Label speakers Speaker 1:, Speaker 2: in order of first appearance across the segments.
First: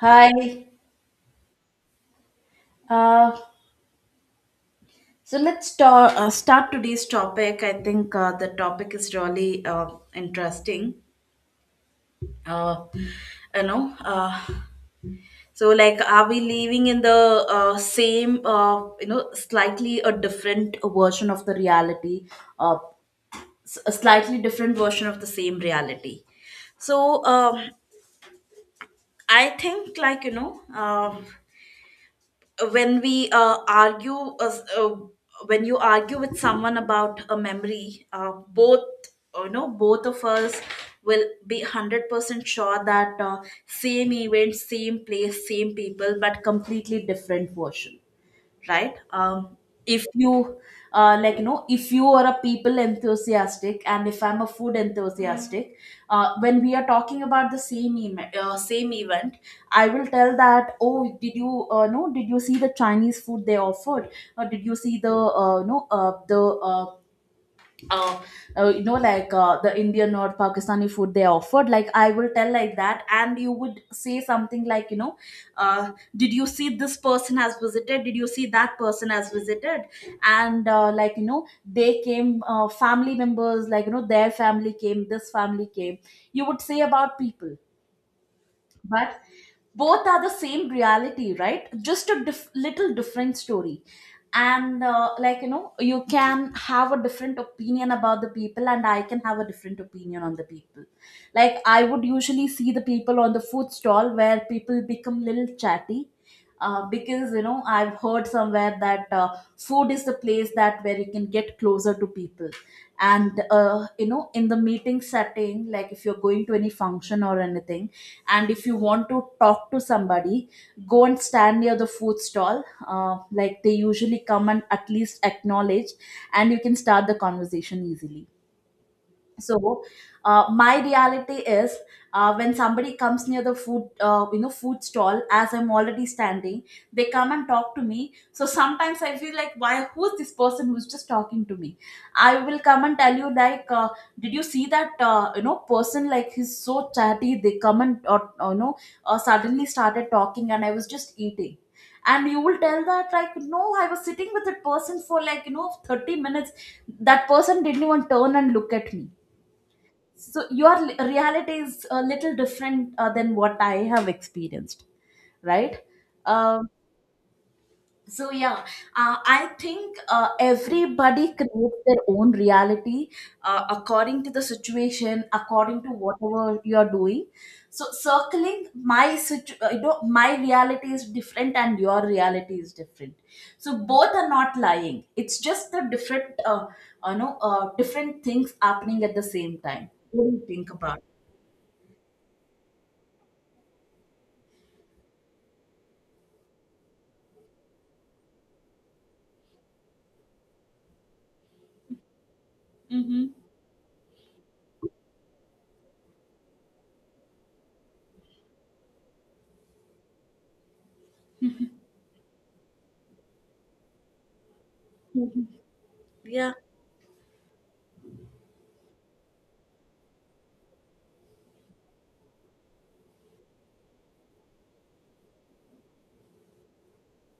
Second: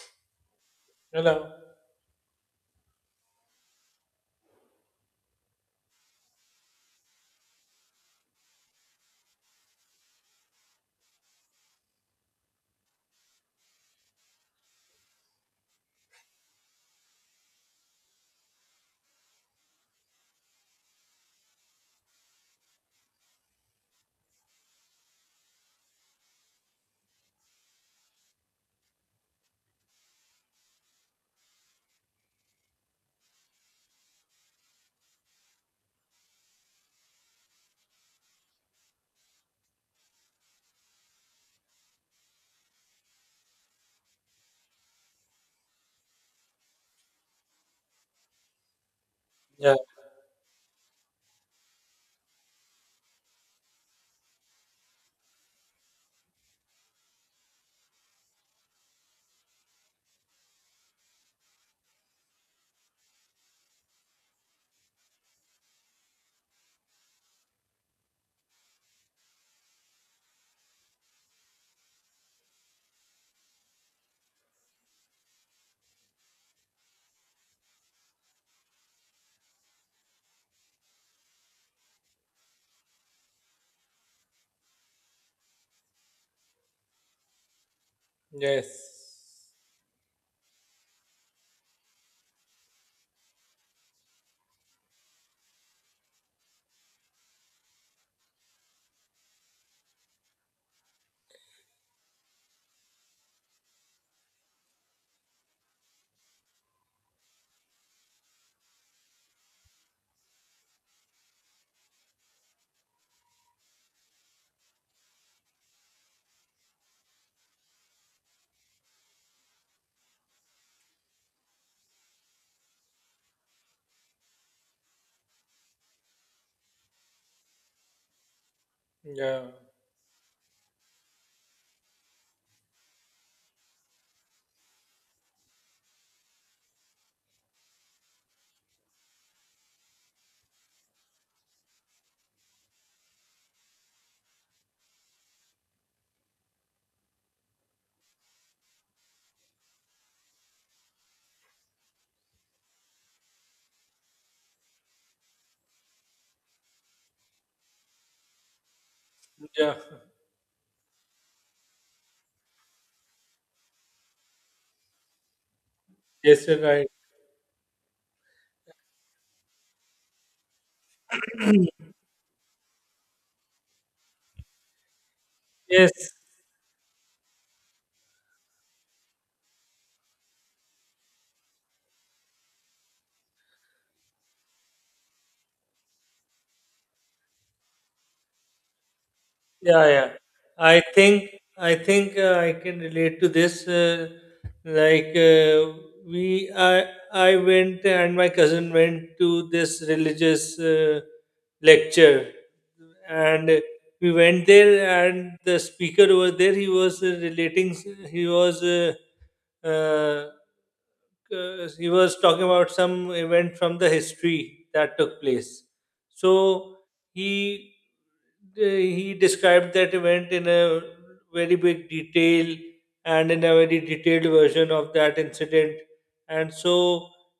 Speaker 1: Hi.
Speaker 2: Hello.
Speaker 1: Uh, so let's start today's topic. I think the topic is really interesting. Uh, you know, uh, so, like, are we living in the same, slightly a different version of the reality, uh, a slightly different version of the same reality? So, I think, like, when we argue uh, when you argue with someone about a memory, both, both of us will be 100% sure that, same event, same place, same people, but completely different version, right.
Speaker 2: Yeah.
Speaker 1: If you, like you know, if you are a people enthusiastic and if I'm a food enthusiastic, when we are talking about the same event, I will tell that, oh, did you, no did you see the Chinese food they offered? Or did you see the no the uh, you know, like, the Indian or Pakistani food they offered? Like, I will tell like that, and you would say something like, you know, did you see this person has visited, did you see that person has visited? And, like you know, they came, family members, like you know, their family came, this family came. You would say about people. But
Speaker 2: Yes.
Speaker 1: both are the same reality, right? Just a little different story. And, like you know, you can have a different opinion about the people, and I can have a different opinion on the people. Like, I would usually see the people on the food stall where people become little chatty, because you know, I've heard somewhere that, food is the place that where you can get closer to people. And, you know, in the meeting setting, like, if you're going to any function or anything, and if you want to talk to somebody, go and stand near the food stall. Like, they usually come and at least acknowledge, and you can start the conversation easily.
Speaker 2: Yeah.
Speaker 1: So, my reality is, when somebody comes near the food, you know, food stall, as I'm already standing, they come and talk to me. So sometimes I feel like, why, who's this person who's just talking to me? I will come and tell you, like, did you see that, you know, person, like, he's so chatty, they come and, or suddenly started talking, and I was just eating. And you will tell that, like, no, I was sitting with that person for like, you know, 30 minutes, that person didn't even turn and look at me.
Speaker 2: Yeah.
Speaker 1: So your reality is a little different, than what I have experienced, right.
Speaker 2: Yes, you're
Speaker 1: um,
Speaker 2: right.
Speaker 1: so, yeah, I think everybody creates their own reality, according to the situation, according to
Speaker 2: Yes.
Speaker 1: whatever you're doing. So, circling, you know, my reality is different and your reality is different. So both are not lying, it's just the different, you know, different things happening at the same
Speaker 2: Yeah,
Speaker 1: time.
Speaker 2: yeah.
Speaker 1: What do you think
Speaker 2: I
Speaker 1: about?
Speaker 2: think I can relate to this. Like uh, we, I, I went and my cousin went to this religious lecture,
Speaker 1: Mm-hmm.
Speaker 2: and we went there, and the speaker over there, he was relating, he was. Uh, uh, he was talking about some event from the history that took place. So
Speaker 1: Yeah.
Speaker 2: he he described that event in a very big detail and in a very detailed version of that incident. And so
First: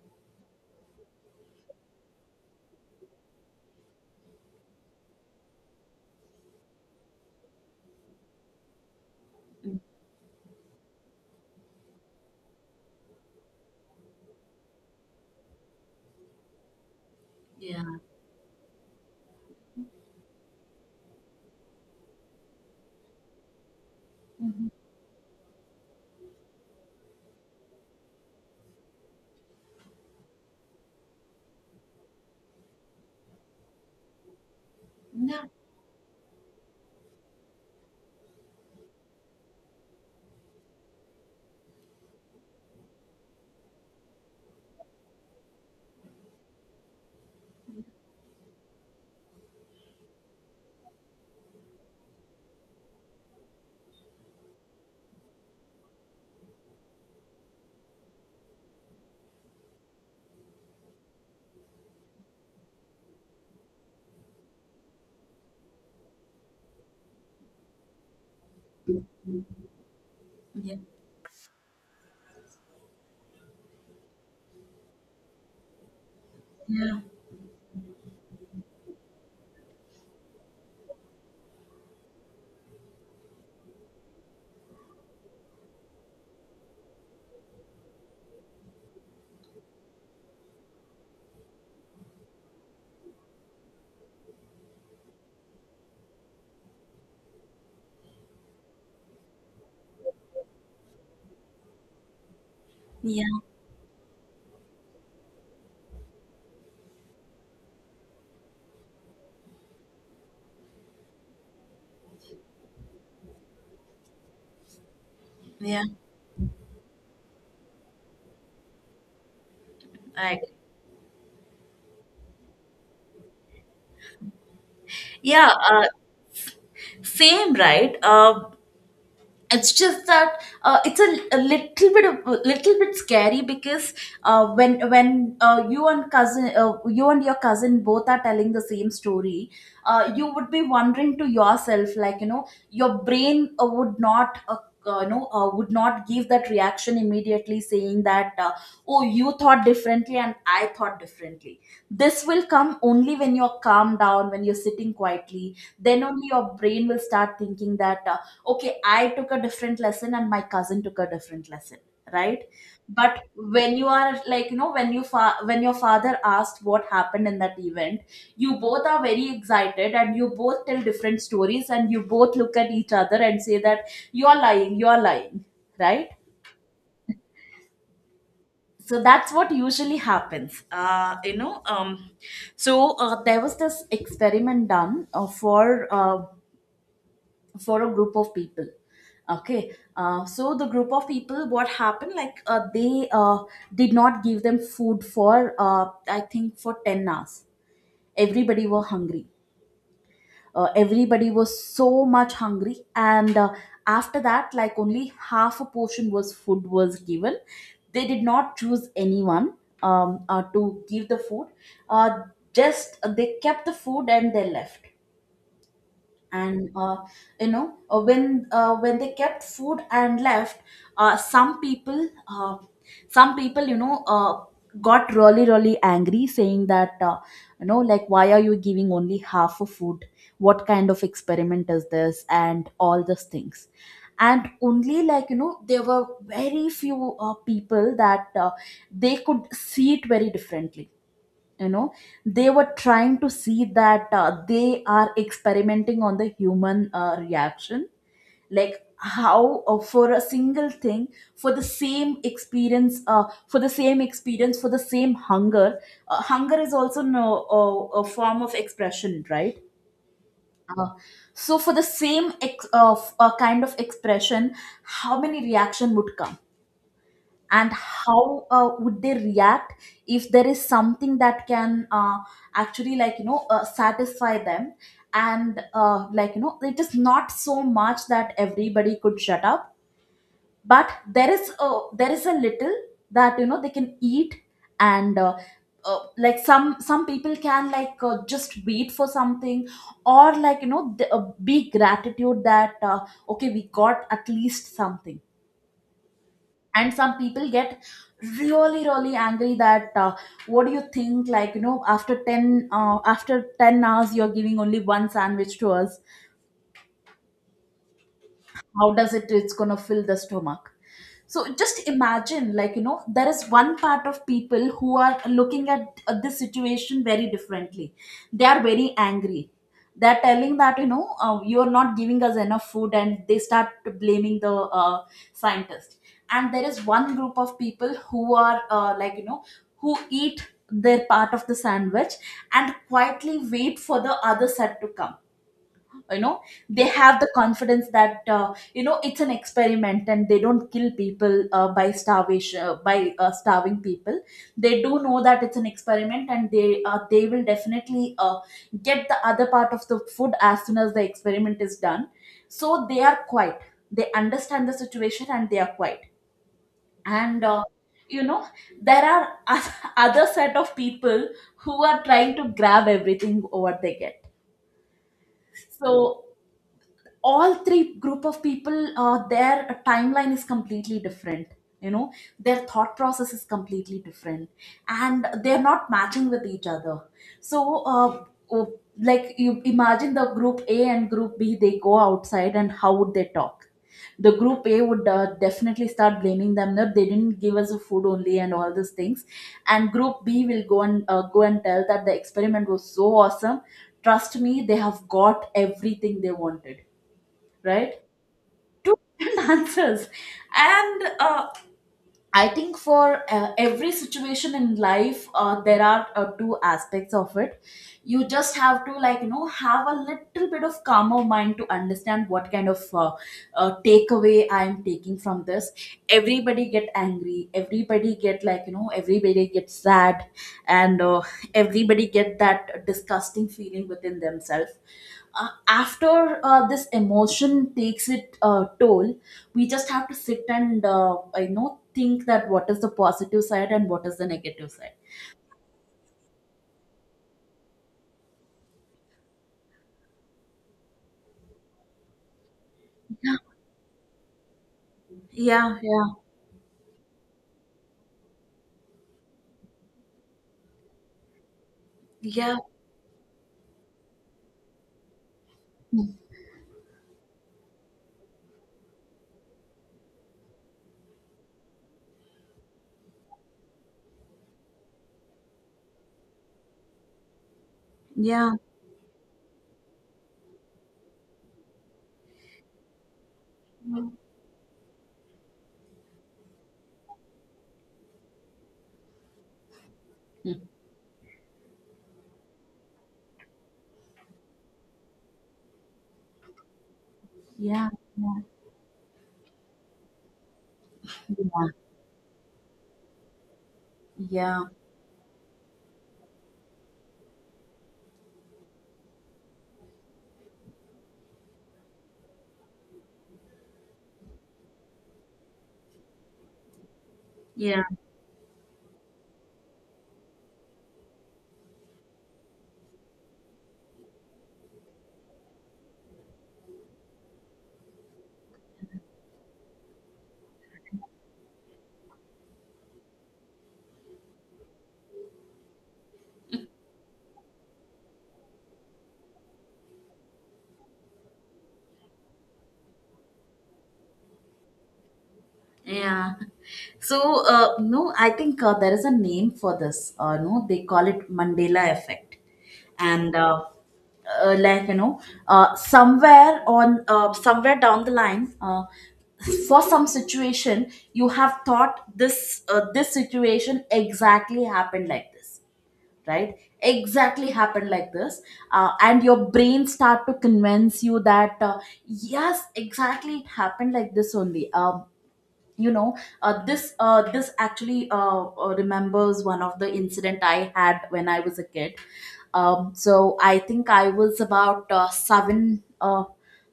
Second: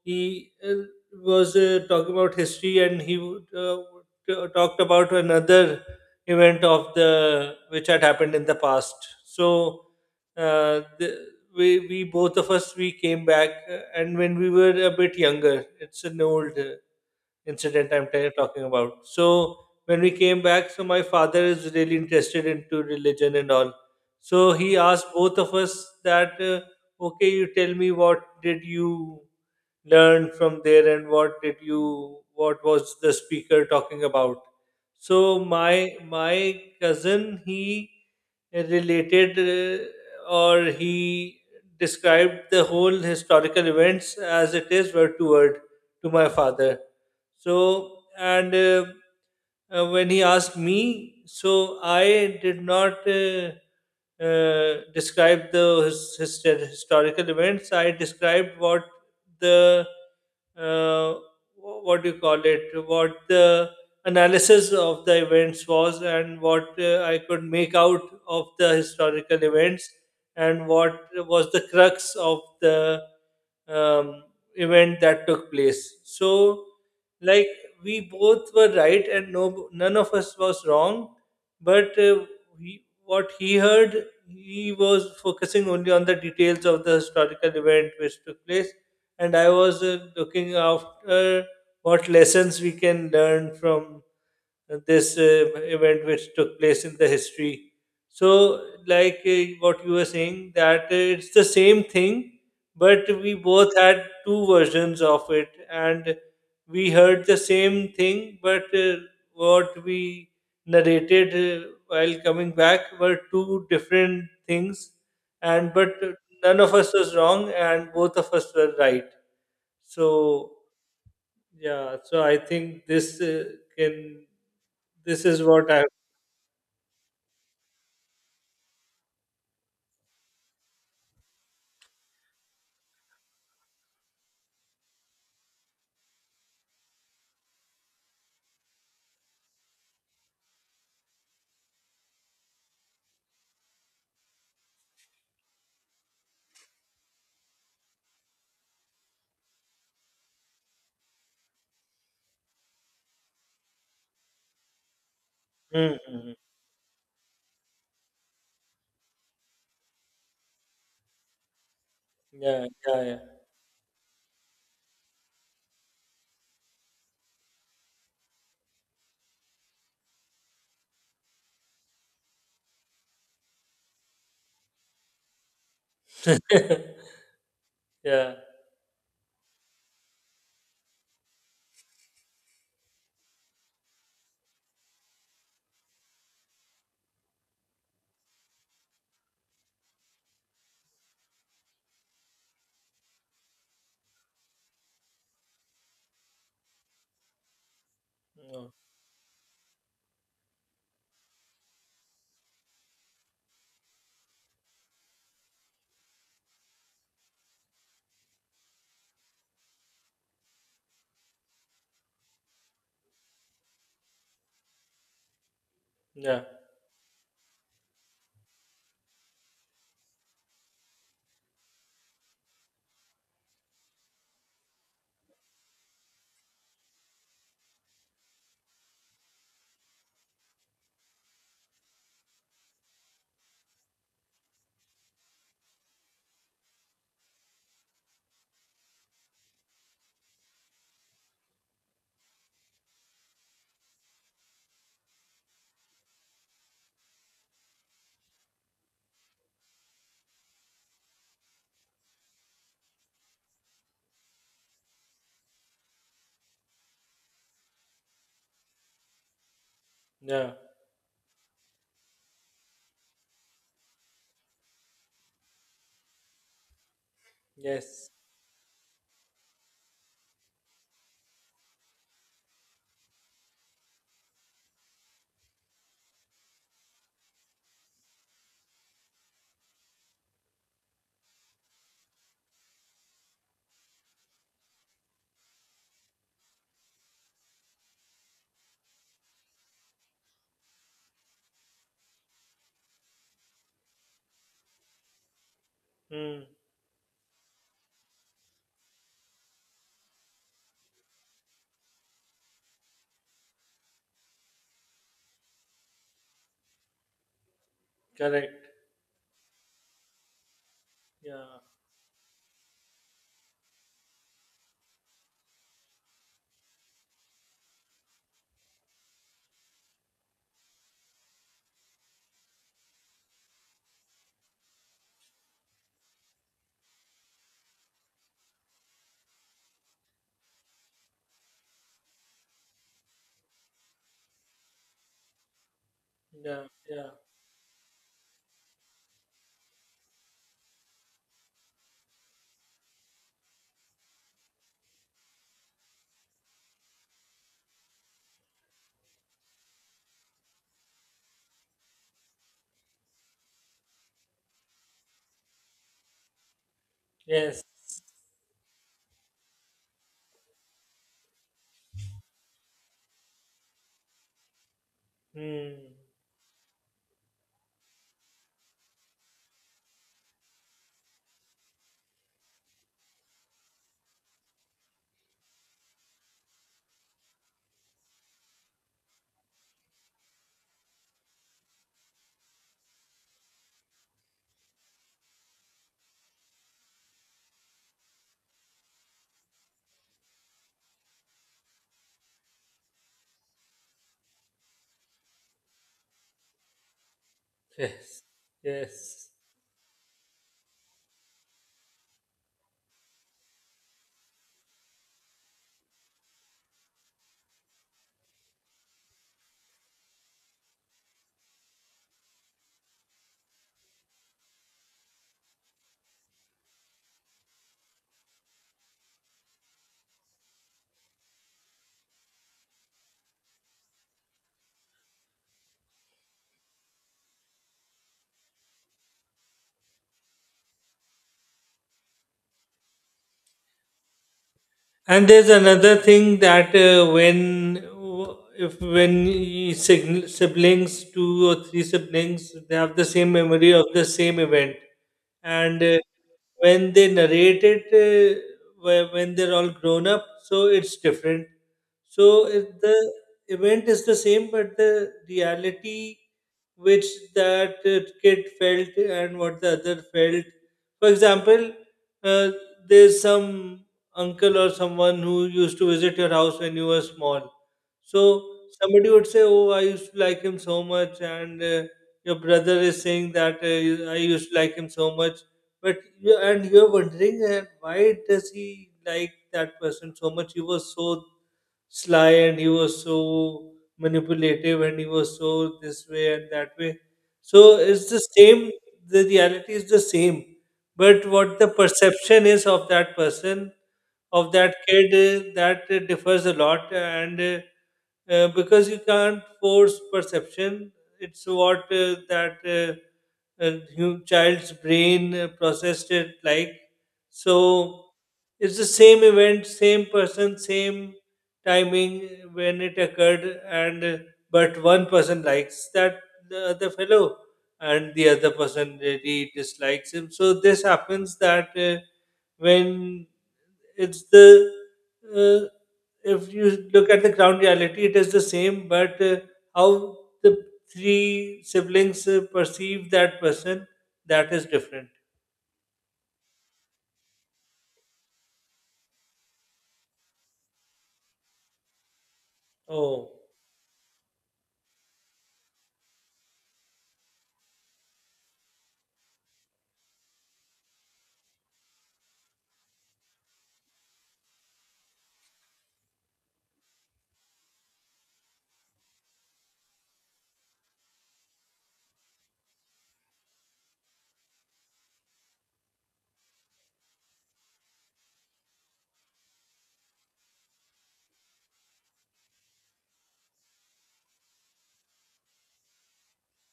Speaker 2: he was talking about history and he talked about another event of the which had happened in the past. So uh, the, we both of us we came back and when we were a bit younger. It's an old
Speaker 1: Yeah.
Speaker 2: incident I'm talking about. So when we came back, so my father is really interested into religion and all. So he asked both of us that, okay, you tell me what did you learn from there and what did you what was the speaker talking about. So
Speaker 1: Yeah.
Speaker 2: my cousin he related or he described the whole historical events as it is word to word to my father. So and when he asked me, so I did not describe the his historical events. I described what the uh, what do you call it? What the analysis of the events was, and what I could make out of the historical events, and
Speaker 1: Yeah.
Speaker 2: what was the crux of the um, event that took place. So,
Speaker 1: Yeah.
Speaker 2: like, we both were right, and no, none of us was wrong. But what he heard, he was focusing only on the details of the historical event which took place, and I was looking after what lessons we can learn from this event which took place in the history. So, like, what you were saying, that it's the same thing, but we
Speaker 1: Yeah,
Speaker 2: both had two versions of it, and we heard the same thing, but what we narrated while coming back were two different things, and
Speaker 1: yeah,
Speaker 2: but none of us was wrong, and both of us were right.
Speaker 1: I agree.
Speaker 2: So yeah, so I think can this is
Speaker 1: Yeah,
Speaker 2: what I
Speaker 1: same, right? It's just that, it's a little bit of a little bit scary, because, when you and cousin you and your cousin both are telling the same story, you would be wondering to yourself, like you know, your brain, would not. No would not give that reaction immediately, saying that, oh, you thought differently and I thought differently. This will come only when you're calmed down, when you're sitting quietly,
Speaker 2: mm.
Speaker 1: then only
Speaker 2: Mm, mm.
Speaker 1: your brain will start thinking that, okay, I took a different lesson and my cousin took a different lesson, right.
Speaker 2: Yeah,
Speaker 1: But
Speaker 2: yeah,
Speaker 1: when you are, like you know, when you when your father asked what happened in that event, you both are very excited, and you both tell different stories, and you both look at each other and say that, you are lying, you are lying, right.
Speaker 2: yeah. Yeah.
Speaker 1: So that's what usually happens, you know. So, there was this experiment done, for a group of people, okay. So the group of people, what happened, like, they did not give them food for, I think, for 10 hours. Everybody
Speaker 2: No,
Speaker 1: were hungry, everybody was so much hungry, and, after that, like, only half a portion was food was given. They did not choose anyone, to give the food, uh, just, they kept the food and they left.
Speaker 2: yeah,
Speaker 1: And, you know, when they kept food and left, uh, some people uh, some people, you know, got really really angry, saying that, you know, like, why are you giving only half of food? What kind of experiment is this, and all these things? And only, like you know, there were very few, people that, they could see it very differently. You know, they were trying to see that, they are experimenting on the human, reaction, like, how, for a single thing, for the same experience, for the same hunger. Hunger is also, no, a form of expression, right.
Speaker 2: yeah.
Speaker 1: uh, so for the same kind of expression, how many reaction would come, and
Speaker 2: Yes.
Speaker 1: how, would they react, if there is something that can, actually, like you know, satisfy them. And, like you know, it is not so much that everybody could shut up, but there is a little, that you know they can eat. And, like, some people can, like, just wait for something, or, like you know, the, be gratitude that, okay, we got at least something.
Speaker 2: Mm,
Speaker 1: And some people get really really angry, that, what do you think, like you know, after 10 hours, you're giving only one sandwich to us?
Speaker 2: correct.
Speaker 1: How does it, it's going to fill the stomach? So
Speaker 2: Yeah,
Speaker 1: just imagine, like you know, there is one part of people who are looking at, this situation very differently, they are very angry. They're telling that, you know, you're not giving us enough food, and they start blaming the, uh, scientist. And there is one group of people who are, like you know, who eat their part of the sandwich, and quietly wait for the other set to come. You know,
Speaker 2: yeah,
Speaker 1: they
Speaker 2: yeah.
Speaker 1: have the confidence that, you know, it's an experiment, and they don't kill people by, starving people. They do know that it's an experiment, and they will definitely, get the other part of the food as soon as the experiment is done. So they are quiet, they understand the situation, and they are quiet. And,
Speaker 2: Yes.
Speaker 1: you know, there are other set of people who are trying to grab everything what they get.
Speaker 2: Mm,
Speaker 1: So all three group of people, their timeline is completely different. You know, their thought process is completely different, and they're not matching with each other. So, oh, like, you imagine the group A and group B, they go outside and how would they talk? The group A would, definitely start blaming them that they didn't give us the food only and all these things. And group B will go and, go and tell that the experiment was so awesome, trust me, they have got everything they wanted, right?
Speaker 2: yes.
Speaker 1: Two
Speaker 2: Yes.
Speaker 1: different answers. And, I think for, every situation in life, there are, two aspects of it. You just have to, like, you know, have a little bit of calmer mind to understand what kind of, takeaway I am taking from this. Everybody get angry. Everybody get, like, you know, everybody get sad, and, everybody get that disgusting feeling within themselves, after this emotion takes it, toll. We just have to sit and, I know, think that what is the positive side and what is the negative side.
Speaker 2: And there's another thing that when w- if when y- sign- siblings, two or three siblings, they have the same
Speaker 1: Yeah,
Speaker 2: memory of the same event,
Speaker 1: yeah,
Speaker 2: and
Speaker 1: yeah,
Speaker 2: when they narrate it, when they're all grown up, so it's different. So
Speaker 1: yeah,
Speaker 2: the event is the same, but the reality which that kid felt and what the other felt. For example, uh, there's some uncle or someone who used to visit your house when you were small. So
Speaker 1: yeah,
Speaker 2: somebody would say, "Oh, I used to like him so much," and your brother is saying that I used to like him so much, but you, and you're wondering why does he like that person so
Speaker 1: yeah,
Speaker 2: much? He was so sly and he was so manipulative and he was so this way and that way. So
Speaker 1: yeah,
Speaker 2: it's the
Speaker 1: yeah,
Speaker 2: same. The reality is the same, but what the perception is of that person of
Speaker 1: yeah.
Speaker 2: that kid, that differs a lot, and because you can't force perception. It's what that child's brain processed it like.
Speaker 1: Yeah.
Speaker 2: So it's the same event, same person, same timing when it occurred, and but one person likes that the other fellow and the other person really dislikes him. So this happens that when it's the uh, if you look at the ground reality, it is the same, but how the three siblings perceive that person, that is different.
Speaker 1: Yeah. So, no, I think there is a name for this. No, they call it Mandela effect.
Speaker 2: Oh,
Speaker 1: And, like, you know, somewhere on, somewhere down the line, for some situation, you have thought this, this situation exactly happened like this, right? Exactly happened like this. And your brain start to convince you that, yes, exactly it happened like this only. You know this actually remembers one of the incident I had when I was a kid. So I think I was about 7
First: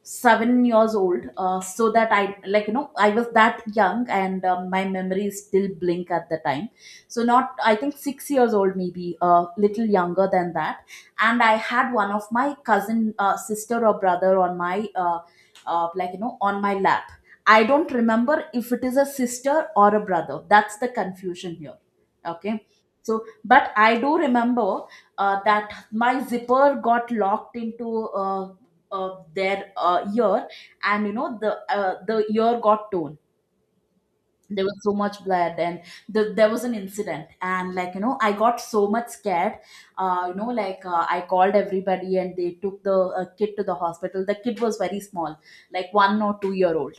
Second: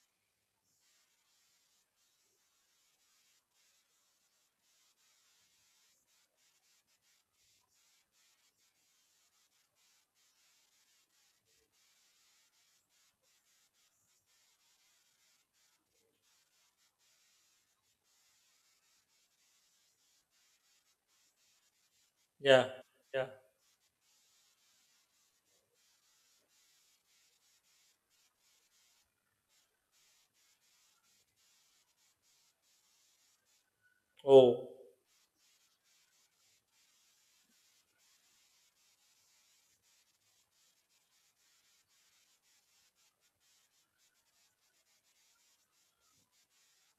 Speaker 1: 7 years old, so that I, I was that young, and my memories still blink at the time. So not, I think, 6 years old, maybe a little younger than that. And I had one of my cousin, sister or brother, on my lap. I don't remember if it is a sister or a brother. That's the confusion here. Okay.
Speaker 2: yeah,
Speaker 1: So,
Speaker 2: yeah.
Speaker 1: but I do remember that my zipper got locked into their ear, and you know the the ear got torn. There
Speaker 2: Oh,
Speaker 1: was so much blood, and there was an incident, and, like, you know, I got so much scared. I called everybody, and they took the kid to the hospital. The kid was very small, like 1 or 2 year old,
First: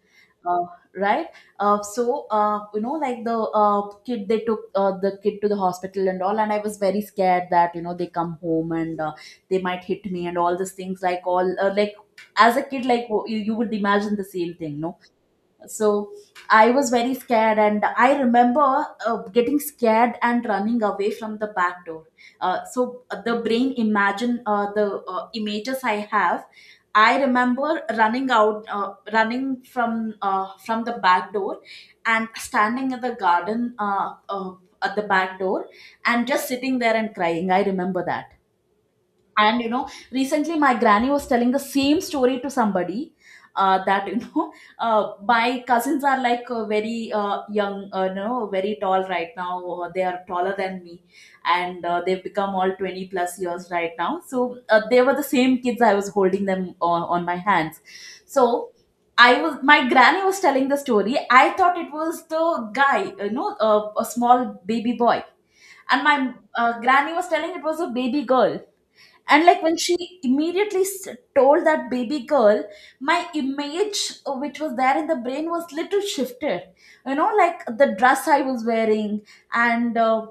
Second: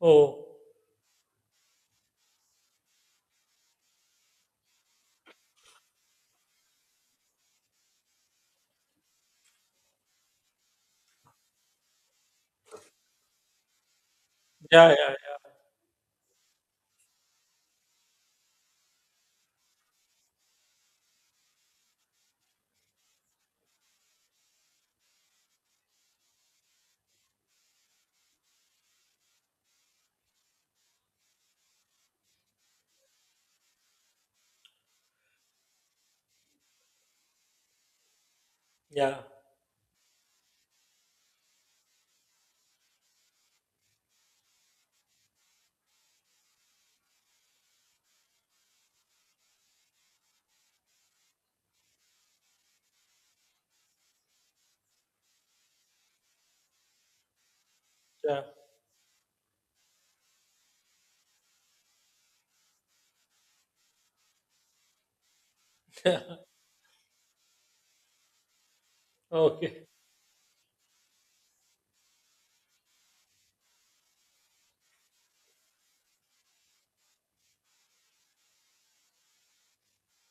Speaker 2: oh,
Speaker 1: uh, right. So you know like the Kid, they took the kid to the hospital and all, and I was very scared that you know they come home and they might hit me and all these things, like, all like, as a kid, like, you would imagine the same thing,
Speaker 2: yeah,
Speaker 1: no?
Speaker 2: yeah,
Speaker 1: So I was very scared, and I remember getting scared and running away from the back door. The brain imagine the images I have. I remember running out, running from the back door and standing in the garden at the back door and just sitting there and crying, I remember that.
Speaker 2: yeah,
Speaker 1: And you know, recently my granny was telling the same story to somebody, that, you know, my cousins are, like, very young, you know, very tall right now. They are taller than me, and they've become all 20 plus years right now. So they were the same kids. I was holding them on my hands.
Speaker 2: yeah,
Speaker 1: So, I was, my granny was telling the story. I thought it was the guy, you know, a small baby boy, and my
Speaker 2: yeah.
Speaker 1: granny was telling it was a baby girl. And like when
Speaker 2: Okay,
Speaker 1: she immediately told that baby girl, my image, which was there in the brain, was little shifted. You know, like the dress I was wearing and uh,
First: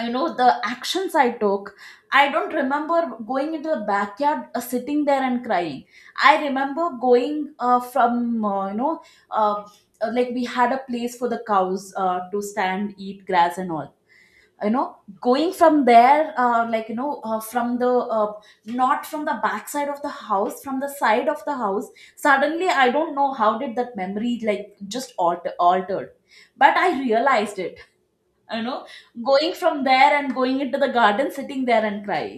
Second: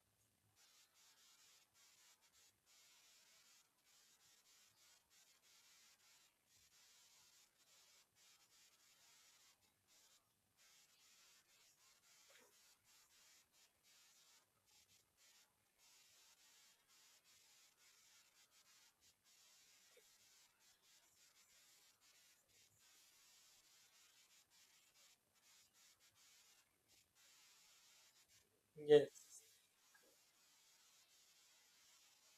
Speaker 1: you know the actions I took. I don't remember going into the backyard, sitting there and crying. I remember going from you know uh, like we had a place for the cows to stand, eat grass and all, you know, going from there, from the uh, not from the back side of the house, from the side of the house. Suddenly I don't know how did that memory like just altered, but I realized it, you know,
Speaker 2: yes,
Speaker 1: going from there and going into the garden, sitting there and crying.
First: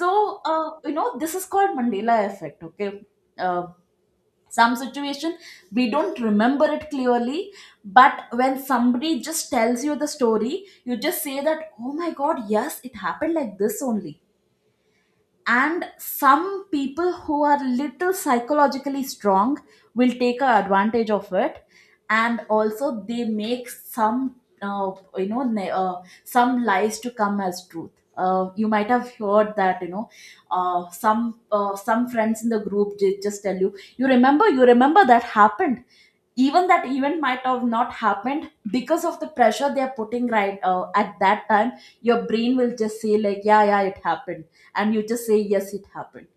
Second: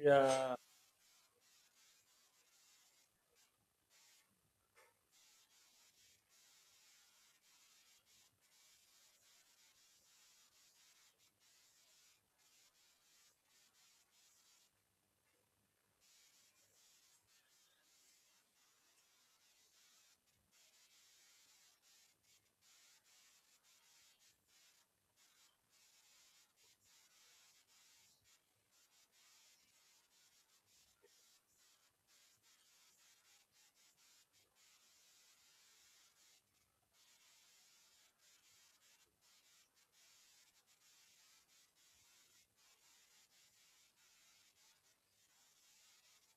Speaker 1: So you know this is called Mandela effect. Okay. uh, some situation we don't remember it clearly, but when somebody just tells you the story, you just say that, oh my god, yes, it happened like this only. And some people who are little psychologically strong will take a advantage of it, and also they make some uh, you know, some lies to come as truth. Uh, you might have heard that, you know, some friends in the group, they just tell you, you remember, you remember that happened, even that event might have not happened, because of the pressure they are putting, right, at that time. Your brain will just say, like, yeah, yeah, it happened. And you just say, yes, it happened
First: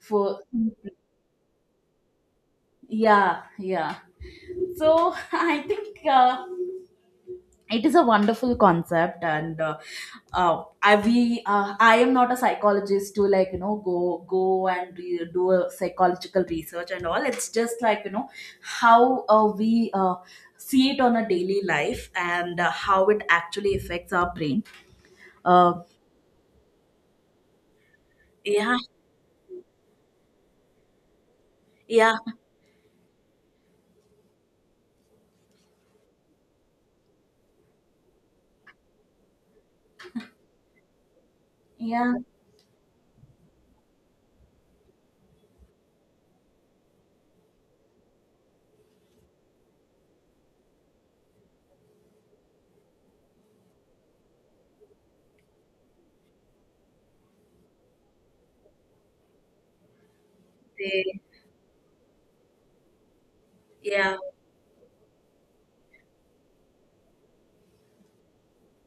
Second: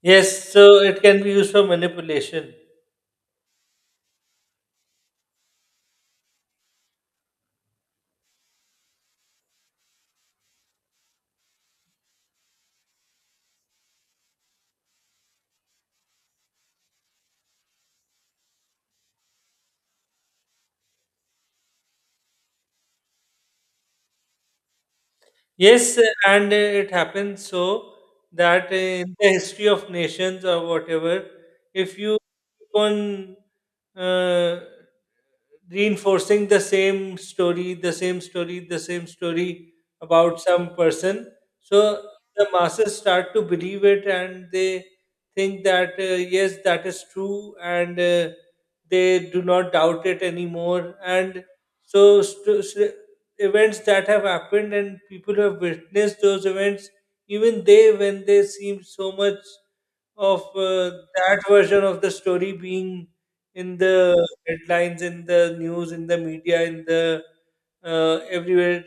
Speaker 1: for
Speaker 2: yes. So it can be used for manipulation.
Speaker 1: Yeah, yeah. So I think it is a wonderful concept. And I am not a psychologist to, like, go and do a psychological research and all. It's just, like, you know, how we see it on a daily life, and how it actually affects our brain. Uh,
Speaker 2: Yes, and it happens so that
Speaker 1: yeah,
Speaker 2: in the history of nations or whatever, if
Speaker 1: yeah,
Speaker 2: you keep on uh, reinforcing the same story, the same story, the same story about some person, so
Speaker 1: yeah,
Speaker 2: the masses start to believe it and they think that yes, that is true, and they do not doubt it anymore. And so, events that have happened and people who have witnessed those events, even they, when they seem so much of
Speaker 1: they-
Speaker 2: that version of the story being in
Speaker 1: yeah,
Speaker 2: the headlines, in the news, in the media, in the everywhere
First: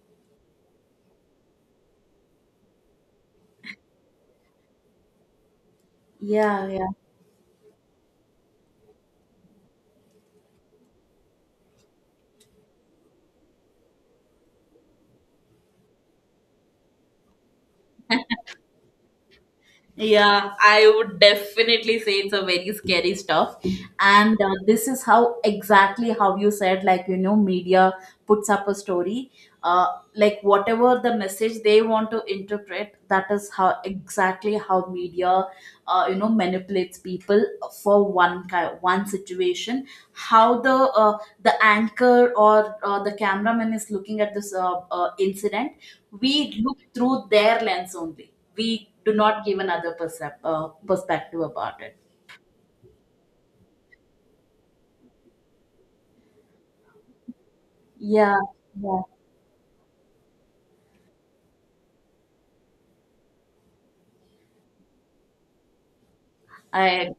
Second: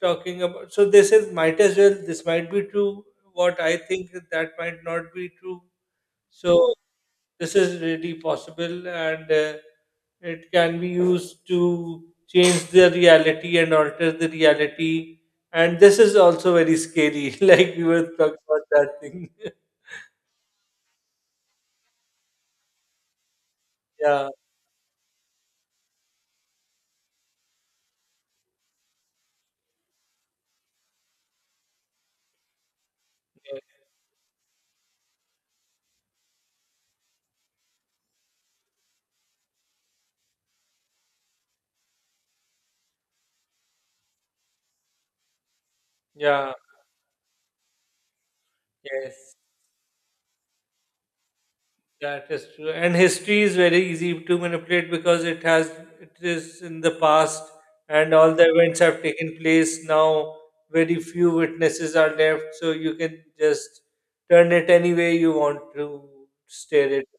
Speaker 2: talking about. So they said, might as well, this might be true. What I think that might not be true.
Speaker 1: yeah,
Speaker 2: So
Speaker 1: yeah.
Speaker 2: this is really possible, and it can be used to change the reality and alter the reality, and this is also very scary like we were talking about that thing.
Speaker 1: Yeah, I would definitely say it's a very scary stuff.
Speaker 2: Yeah,
Speaker 1: And this is how exactly how you said, like, you know, media puts up a story. Uh, like, whatever the message they want to interpret, that is
Speaker 2: yeah,
Speaker 1: how exactly how media, you know, manipulates people for one situation. How the anchor or the cameraman is looking at this incident,
Speaker 2: yeah,
Speaker 1: we look through their lens only. We do
Speaker 2: yes.
Speaker 1: not give another perspective about it.
Speaker 2: That is true. And history is very easy to manipulate because it has it is in the past and all
Speaker 1: Yeah,
Speaker 2: the events
Speaker 1: yeah,
Speaker 2: have taken place now. Very few witnesses are left, so you can just turn it any way you want to steer it.
Speaker 1: I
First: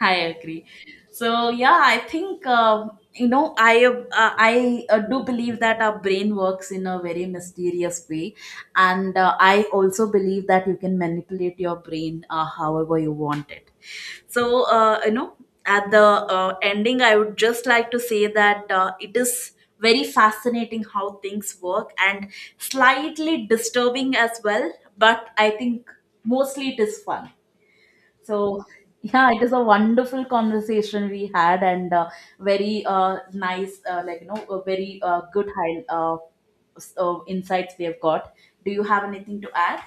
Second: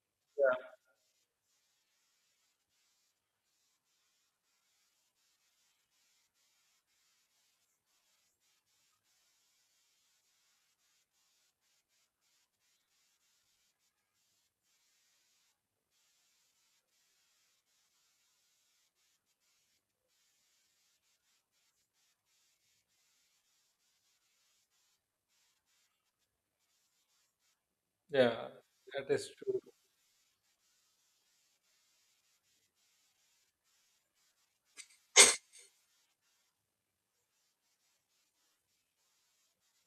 Speaker 1: I
Speaker 2: Yeah,
Speaker 1: agree. So yeah, I think you know I do believe that our brain works in a very mysterious way, and I also believe that you can manipulate your brain however you want it. So, you know, at the ending, I would just like to say that it is very fascinating how things work and slightly disturbing as well. But I think mostly it is fun.
Speaker 2: yeah,
Speaker 1: So,
Speaker 2: that is
Speaker 1: yeah, it is a
Speaker 2: true.
Speaker 1: wonderful conversation we had, and very nice, like, you know, a very good high, insights we have got. Do you have anything to add?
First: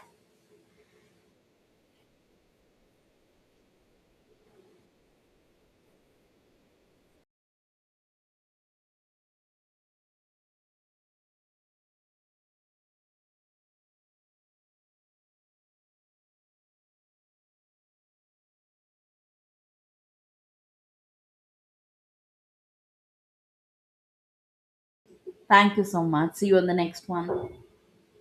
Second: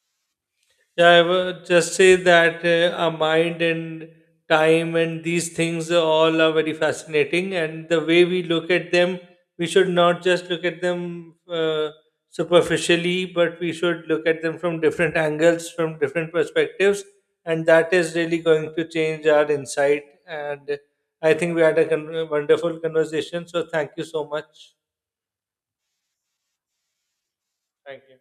Speaker 2: Yeah, I would just say that our mind and time and these things all are very fascinating, and the way we look at them, we should not just look at them superficially, but we should look at them from different angles, from different perspectives, and that is really going to change our insight. And I think we had a wonderful conversation. So thank you so much.
Speaker 1: Thank you so much. See you on the next one.
Speaker 2: Thank you.